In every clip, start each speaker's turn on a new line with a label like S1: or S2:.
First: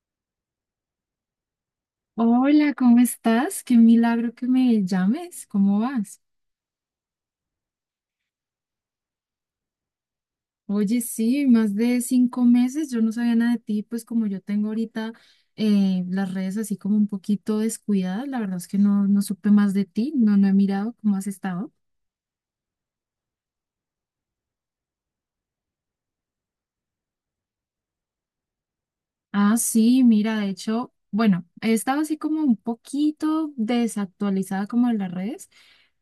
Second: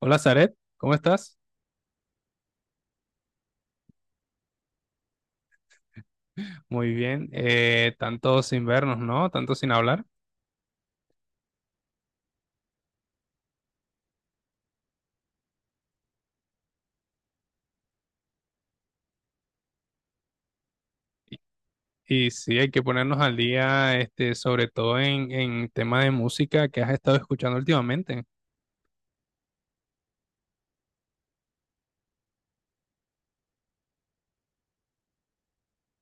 S1: Hola, Zaret, ¿cómo estás?
S2: Hola, ¿cómo estás? Qué milagro que me llames. ¿Cómo vas?
S1: Muy bien, tanto sin vernos, ¿no? Tanto sin hablar.
S2: Oye, sí, más de 5 meses. Yo no sabía nada de ti, pues como yo tengo ahorita las redes así como un poquito descuidadas, la verdad es que no, no supe más de ti, no, no he mirado cómo has estado.
S1: Y sí, hay que ponernos al día, sobre todo en tema de música que has estado escuchando últimamente.
S2: Ah, sí, mira, de hecho, bueno, he estado así como un poquito desactualizada como en las redes,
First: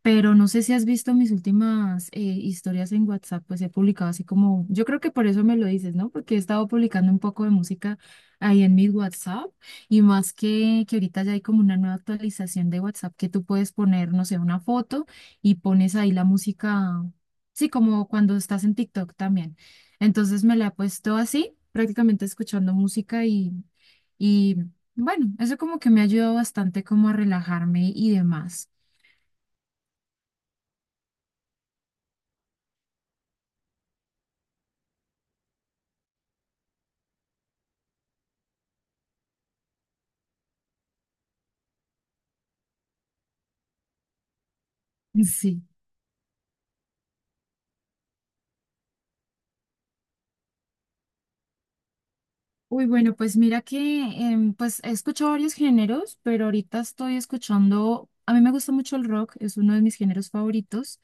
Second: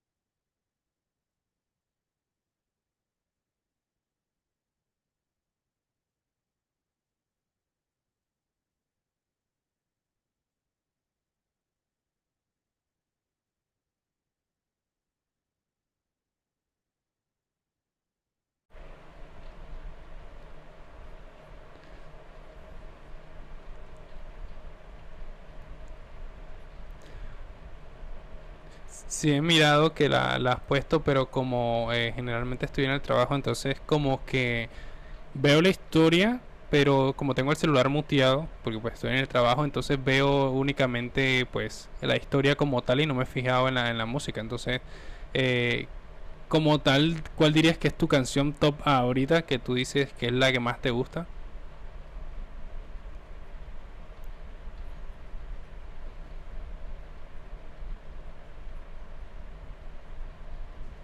S2: pero no sé si has visto mis últimas historias en WhatsApp, pues he publicado así como, yo creo que por eso me lo dices, ¿no? Porque he estado publicando un poco de música ahí en mi WhatsApp y más que ahorita ya hay como una nueva actualización de WhatsApp que tú puedes poner, no sé, una foto y pones ahí la música, sí, como cuando estás en TikTok también. Entonces me la he puesto así, prácticamente escuchando música y bueno, eso como que me ha ayudado bastante como a relajarme y demás.
S1: Sí, he mirado que la has puesto, pero como generalmente estoy en el trabajo, entonces como que veo la historia, pero como tengo el celular muteado, porque pues estoy en el trabajo, entonces veo únicamente pues la historia como tal y no me he fijado en en la música. Entonces
S2: Sí.
S1: eh, como tal, ¿cuál dirías que es tu canción top ahorita que tú dices que es la que más te gusta?
S2: Uy, bueno, pues mira que pues he escuchado varios géneros, pero ahorita estoy escuchando, a mí me gusta mucho el rock, es uno de mis géneros favoritos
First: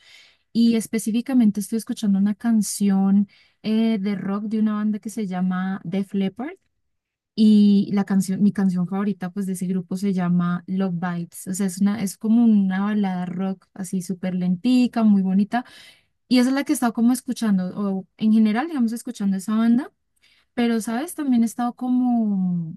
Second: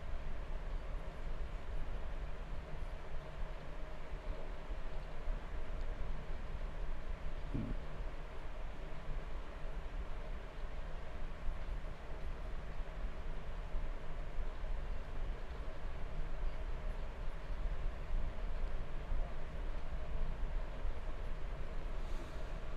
S2: y específicamente estoy escuchando una canción de rock de una banda que se llama Def Leppard. Y la canción, mi canción favorita pues de ese grupo se llama Love Vibes, o sea, es una, es como una balada rock así súper lentica, muy bonita, y esa es la que he estado como escuchando, o en general, digamos, escuchando esa banda, pero, ¿sabes? También he estado como,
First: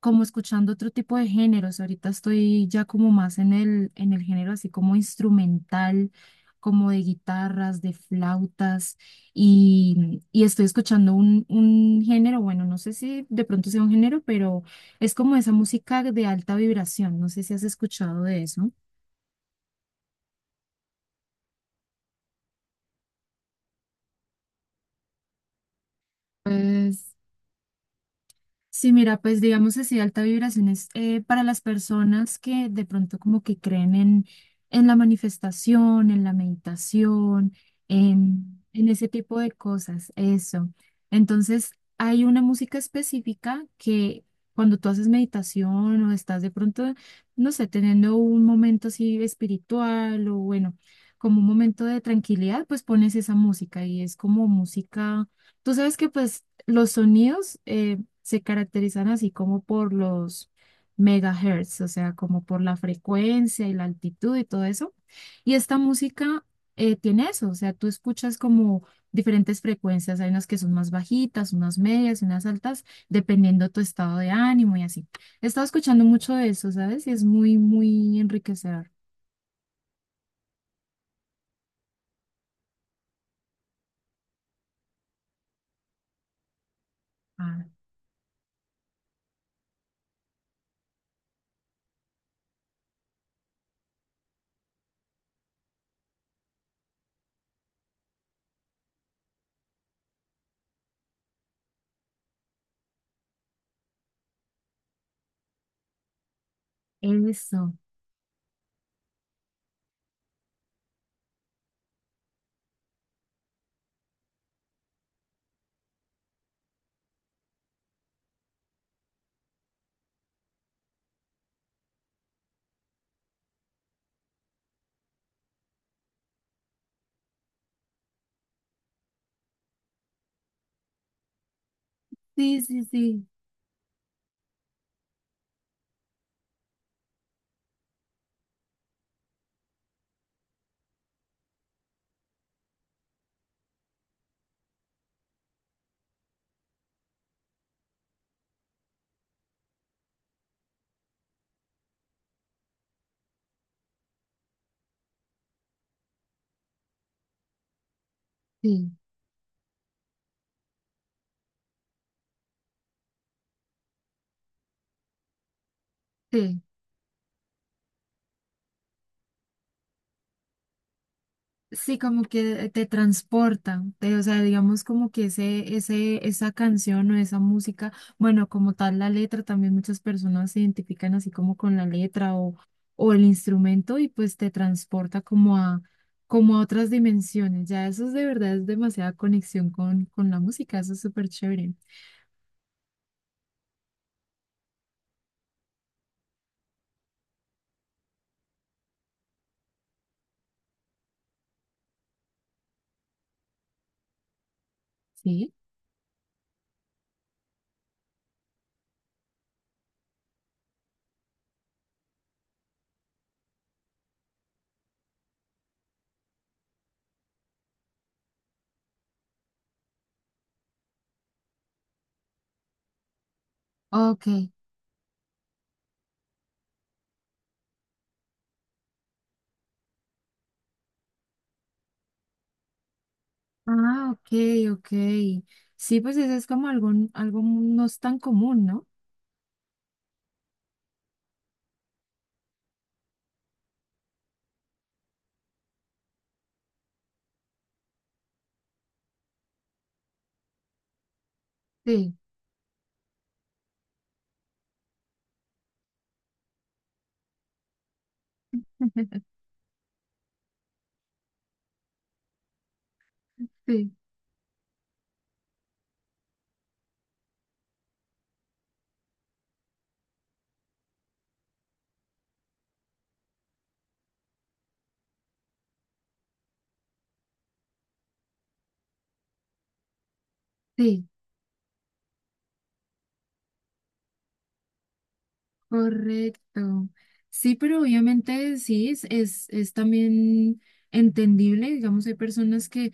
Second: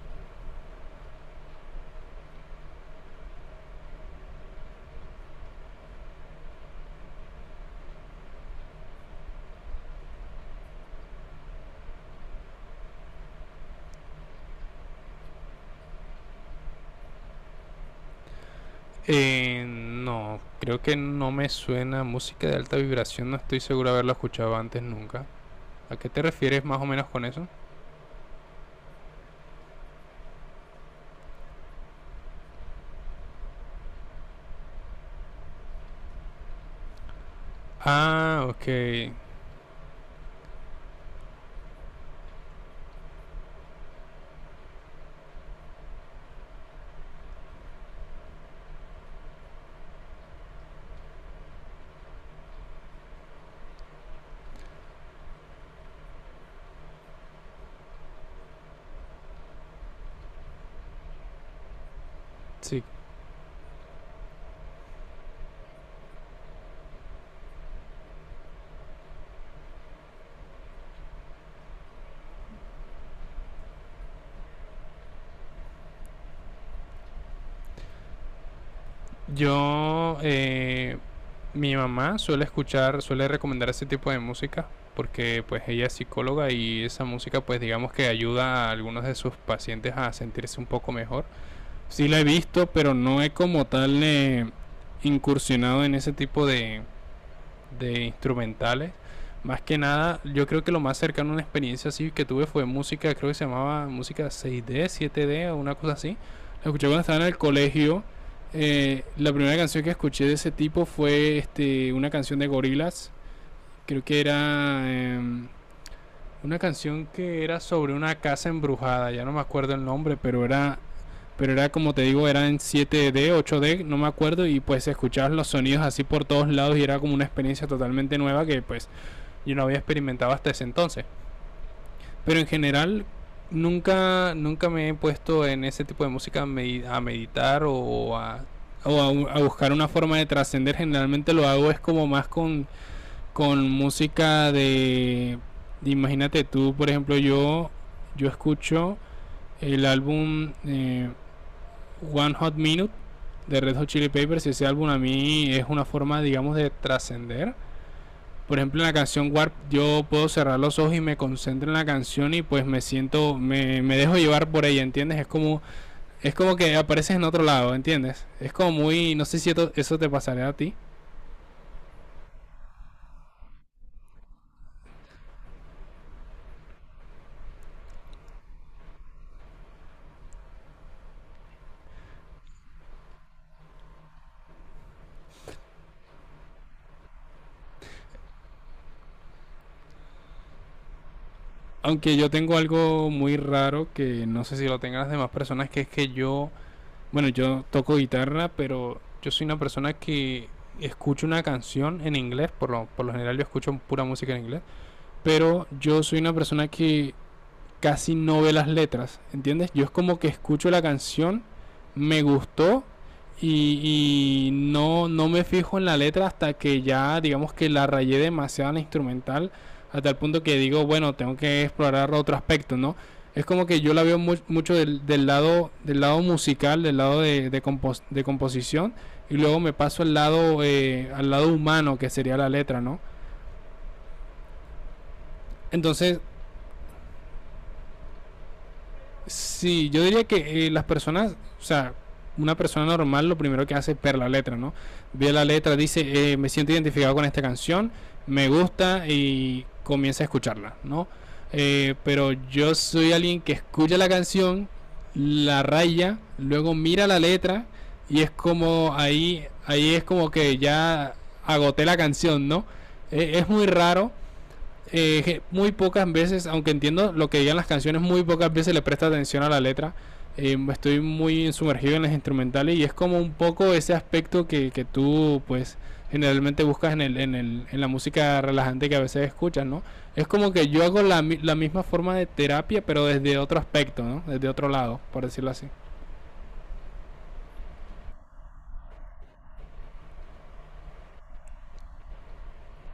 S2: como escuchando otro tipo de géneros. Ahorita estoy ya como más en el género así como instrumental, como de guitarras, de flautas, y estoy escuchando un género, bueno, no sé si de pronto sea un género, pero es como esa música de alta vibración. No sé si has escuchado de eso.
S1: No, creo que no me suena música de alta vibración, no estoy seguro de haberlo escuchado antes nunca. ¿A qué te refieres más o menos
S2: Pues
S1: con eso?
S2: sí, mira, pues digamos así, alta vibración es para las personas que de pronto como que creen en la manifestación, en la meditación,
S1: Ah,
S2: en,
S1: ok.
S2: en ese tipo de cosas, eso. Entonces, hay una música específica que cuando tú haces meditación o estás de pronto, no sé, teniendo un momento así espiritual o bueno, como un momento de tranquilidad, pues pones esa música y es como música, tú sabes que pues los sonidos se caracterizan así como por los megahertz, o sea, como por la
S1: Sí.
S2: frecuencia y la altitud y todo eso. Y esta música tiene eso, o sea, tú escuchas como diferentes frecuencias, hay unas que son más bajitas, unas medias y unas altas, dependiendo tu estado de ánimo y así. He estado escuchando mucho de eso, ¿sabes? Y es muy, muy enriquecedor.
S1: Yo, mi mamá suele escuchar, suele recomendar ese tipo de música porque pues ella es psicóloga y esa música pues
S2: Ah,
S1: digamos que ayuda a algunos de sus pacientes a sentirse un poco mejor. Sí la he visto, pero no he como tal incursionado en ese tipo de instrumentales. Más que nada, yo creo que lo más cercano a una experiencia así que tuve fue música, creo que se llamaba música 6D, 7D o una cosa así. La escuché cuando estaba en el
S2: eso.
S1: colegio. La primera canción que escuché de ese tipo fue una canción de Gorillaz. Creo que era una canción que era sobre una casa embrujada, ya no me acuerdo el nombre, pero era como te digo, era en siete d ocho d, no me acuerdo, y pues escuchabas los sonidos así por todos lados y era como una experiencia totalmente nueva que pues yo no había experimentado hasta ese entonces. Pero en
S2: Sí, sí,
S1: general
S2: sí,
S1: nunca me he puesto en ese tipo de música a meditar o a, o a buscar una forma de trascender. Generalmente lo hago es como más con música de, imagínate tú, por ejemplo, yo escucho el álbum One Hot Minute de Red Hot Chili Peppers, y ese álbum a mí es una forma, digamos, de trascender. Por ejemplo, en la
S2: sí,
S1: canción Warp yo puedo cerrar los ojos y me concentro en la canción y pues me siento, me dejo llevar por ella, ¿entiendes? Es como
S2: sí.
S1: que apareces en otro lado, ¿entiendes? Es como muy, no sé si eso te pasaría a ti.
S2: Sí, como que te transporta, o sea, digamos como que esa canción o esa música, bueno, como tal la letra, también muchas personas se identifican así como con la letra o el instrumento y pues te transporta como a otras dimensiones. Ya eso es de verdad, es demasiada conexión con la música, eso es súper chévere.
S1: Aunque yo tengo algo muy raro que no sé si lo tengan las demás personas, que es que bueno, yo toco guitarra, pero yo soy una persona que escucho una canción en inglés, por lo general yo escucho pura música en inglés,
S2: Sí,
S1: pero yo soy una persona que casi no ve las letras, ¿entiendes? Yo es como que escucho la canción, me gustó y no, no me fijo en la letra hasta que ya, digamos que la rayé demasiado en la instrumental, hasta el punto que digo, bueno, tengo que explorar otro aspecto, ¿no? Es como que yo la veo
S2: ok.
S1: mucho del lado musical, del lado de, de composición, y luego me paso al lado humano, que sería la letra, ¿no?
S2: Ah, ok, ok. Sí, pues
S1: Entonces,
S2: eso es como algo no es tan común, ¿no?
S1: sí, yo diría que las personas, o sea, una persona normal lo primero que hace es ver la letra, ¿no? Ve la letra, dice, me siento identificado con esta canción, me gusta y comienza a escucharla, ¿no?
S2: Sí,
S1: Pero yo soy alguien que escucha la canción, la raya, luego mira la letra, y es como ahí, ahí es como que ya agoté la canción, ¿no? Es muy
S2: sí,
S1: raro, muy pocas veces, aunque entiendo lo que digan las canciones, muy pocas veces le presta atención a la letra. Estoy muy sumergido en las instrumentales y es como un poco ese aspecto que tú, pues, generalmente buscas en, en, en la música relajante que a veces escuchas, ¿no? Es como que yo hago
S2: sí.
S1: la misma forma de terapia, pero desde otro aspecto, ¿no? Desde otro lado, por decirlo así.
S2: Correcto. Sí, pero obviamente sí, es también entendible, digamos, hay personas que,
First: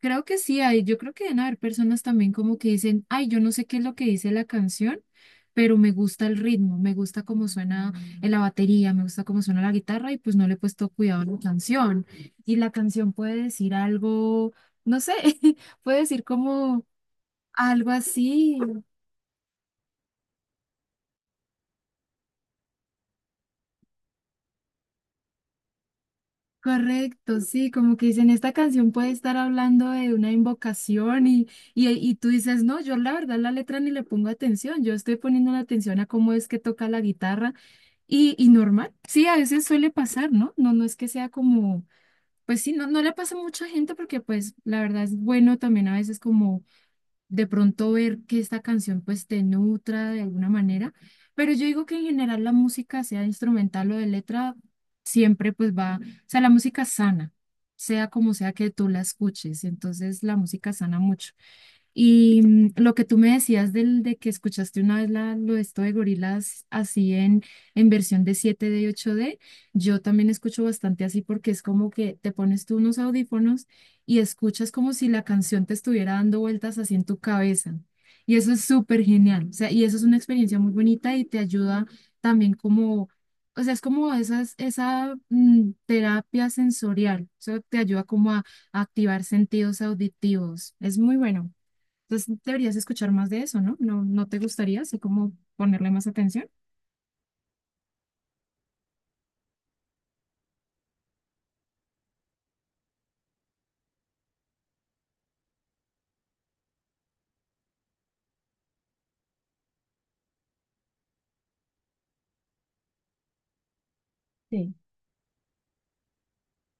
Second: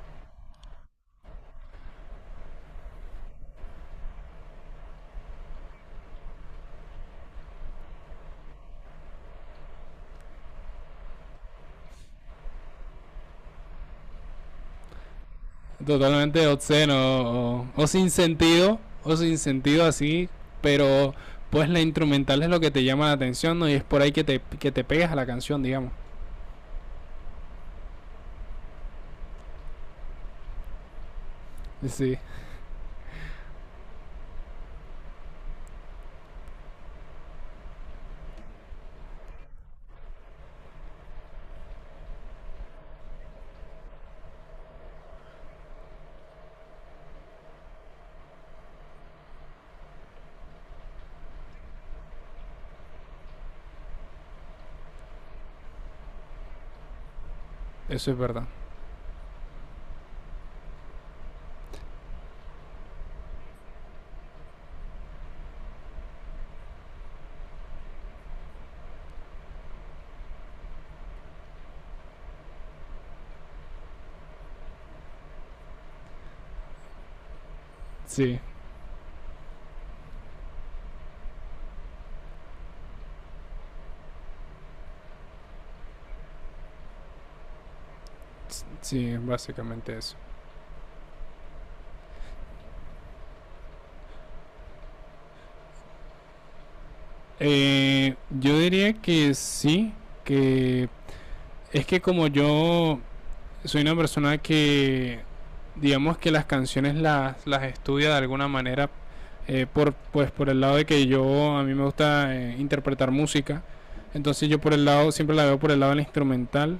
S2: creo que sí, hay, yo creo que deben haber personas también como que dicen, ay, yo no sé qué es lo que dice la canción, pero me gusta el ritmo, me gusta cómo suena en la batería, me gusta cómo suena la guitarra y pues no le he puesto cuidado a la canción. Y la canción puede decir algo, no sé, puede decir
S1: Totalmente
S2: como
S1: obsceno o, o
S2: algo
S1: sin
S2: así.
S1: sentido, o sin sentido así, pero pues la instrumental es lo que te llama la atención, ¿no? Y es por ahí que te pegas a la canción, digamos.
S2: Correcto, sí, como que dicen, esta canción puede estar hablando de una invocación y
S1: Sí,
S2: tú dices, no, yo la verdad la letra ni le pongo atención, yo estoy poniendo la atención a cómo es que toca la guitarra y normal, sí, a veces suele pasar, ¿no? No, no es que sea como, pues sí, no, no le pasa a mucha gente porque pues la verdad es bueno también a veces como de pronto ver que esta canción pues te nutra de alguna manera, pero yo digo que en general la música, sea instrumental o de letra, siempre pues va, o sea, la música sana, sea
S1: eso es
S2: como
S1: verdad.
S2: sea que tú la escuches, entonces la música sana mucho. Y lo que tú me decías de que escuchaste una vez lo de esto de gorilas así en versión de 7D y 8D, yo también escucho bastante así porque es como que te pones tú unos audífonos y escuchas como si la canción te estuviera dando vueltas así en tu cabeza. Y
S1: Sí,
S2: eso es súper genial. O sea, y eso es una experiencia muy bonita y te ayuda también como, o sea, es como esa terapia sensorial. Eso te ayuda como a
S1: sí,
S2: activar sentidos
S1: básicamente eso.
S2: auditivos. Es muy bueno. Entonces deberías escuchar más de eso, ¿no? ¿No, no te gustaría así como ponerle más atención?
S1: Eh, yo diría que sí, que es que como yo soy una persona digamos que las canciones las estudia de alguna manera, pues por el lado de que yo, a mí me gusta interpretar música, entonces yo por
S2: Sí.
S1: el lado, siempre la veo por el lado del instrumental.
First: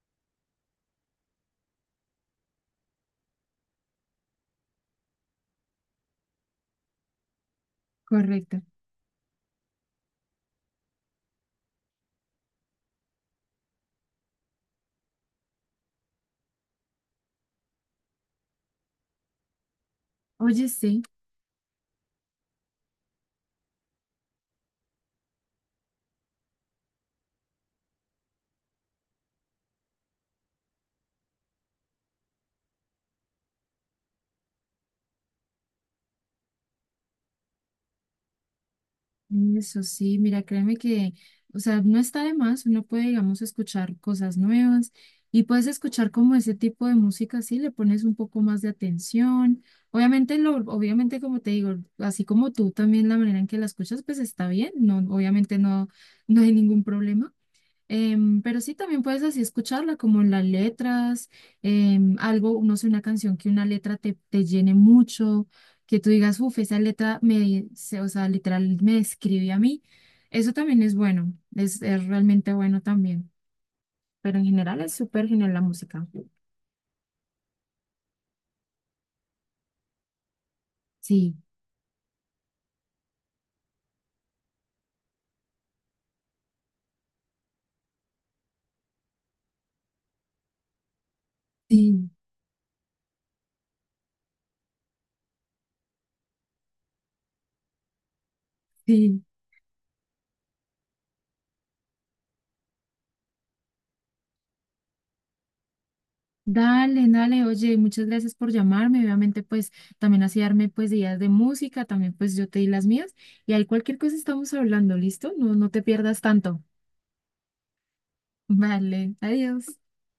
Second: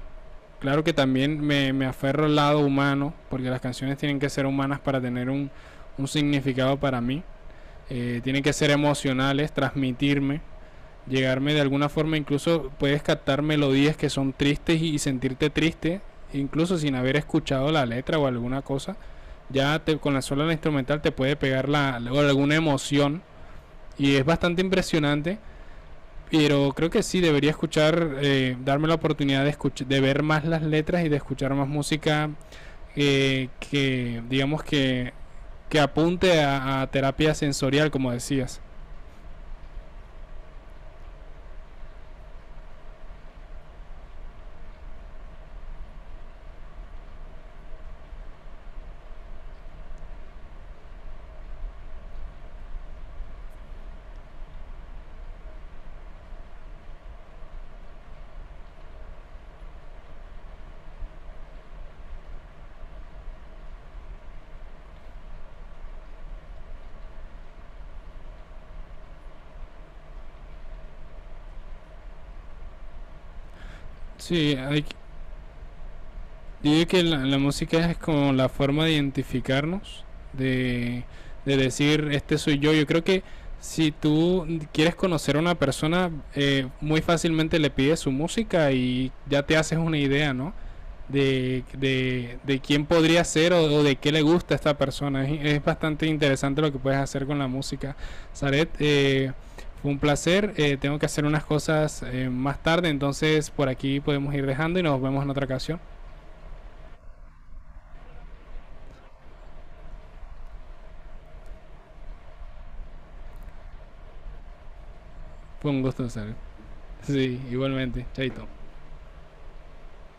S1: Claro que también me aferro al lado humano, porque las canciones tienen que ser humanas para tener un significado para mí. Tienen que
S2: Correcto.
S1: ser emocionales, transmitirme, llegarme de alguna forma. Incluso puedes captar melodías que son tristes y sentirte triste, incluso sin haber escuchado la letra o alguna cosa, ya te, con la sola la
S2: Oye,
S1: instrumental
S2: sí,
S1: te puede pegar alguna emoción, y es bastante impresionante. Pero creo que sí, debería escuchar, darme la oportunidad de escuchar, de ver más las letras y de escuchar más música digamos que apunte a terapia sensorial, como decías.
S2: eso sí, mira, créeme que, o sea, no está de más, uno puede, digamos, escuchar cosas nuevas y puedes escuchar como ese tipo de música, sí, le pones un poco más de atención. Obviamente, obviamente, como te digo, así como tú también la manera en que la escuchas, pues está bien, no, obviamente no, no hay ningún problema. Pero sí, también puedes así escucharla como en las letras, algo, no sé, una canción que una letra te llene mucho, que tú digas, uff, esa letra o sea, literal me describe a mí. Eso también es bueno, es realmente bueno también. Pero en
S1: Sí,
S2: general
S1: hay,
S2: es súper genial la música.
S1: yo digo que la música es como la forma de identificarnos, de,
S2: Sí,
S1: de decir, este soy yo. Yo creo que si tú quieres conocer a una persona, muy fácilmente le pides su música y ya te haces una idea, ¿no?
S2: sí,
S1: De quién podría ser o de qué le gusta a esta persona. Es bastante interesante lo que puedes hacer con la música. Saret,
S2: sí.
S1: fue un placer. Tengo que hacer unas cosas más tarde, entonces por aquí podemos ir dejando y nos vemos en otra ocasión.
S2: Dale, dale, oye, muchas gracias por llamarme. Obviamente, pues también así darme pues ideas de música, también pues yo te di las mías. Y ahí cualquier cosa estamos hablando, ¿listo? No,
S1: Fue
S2: no
S1: un
S2: te
S1: gusto
S2: pierdas
S1: estar.
S2: tanto.
S1: Sí, igualmente. Chaito.
S2: Vale, adiós.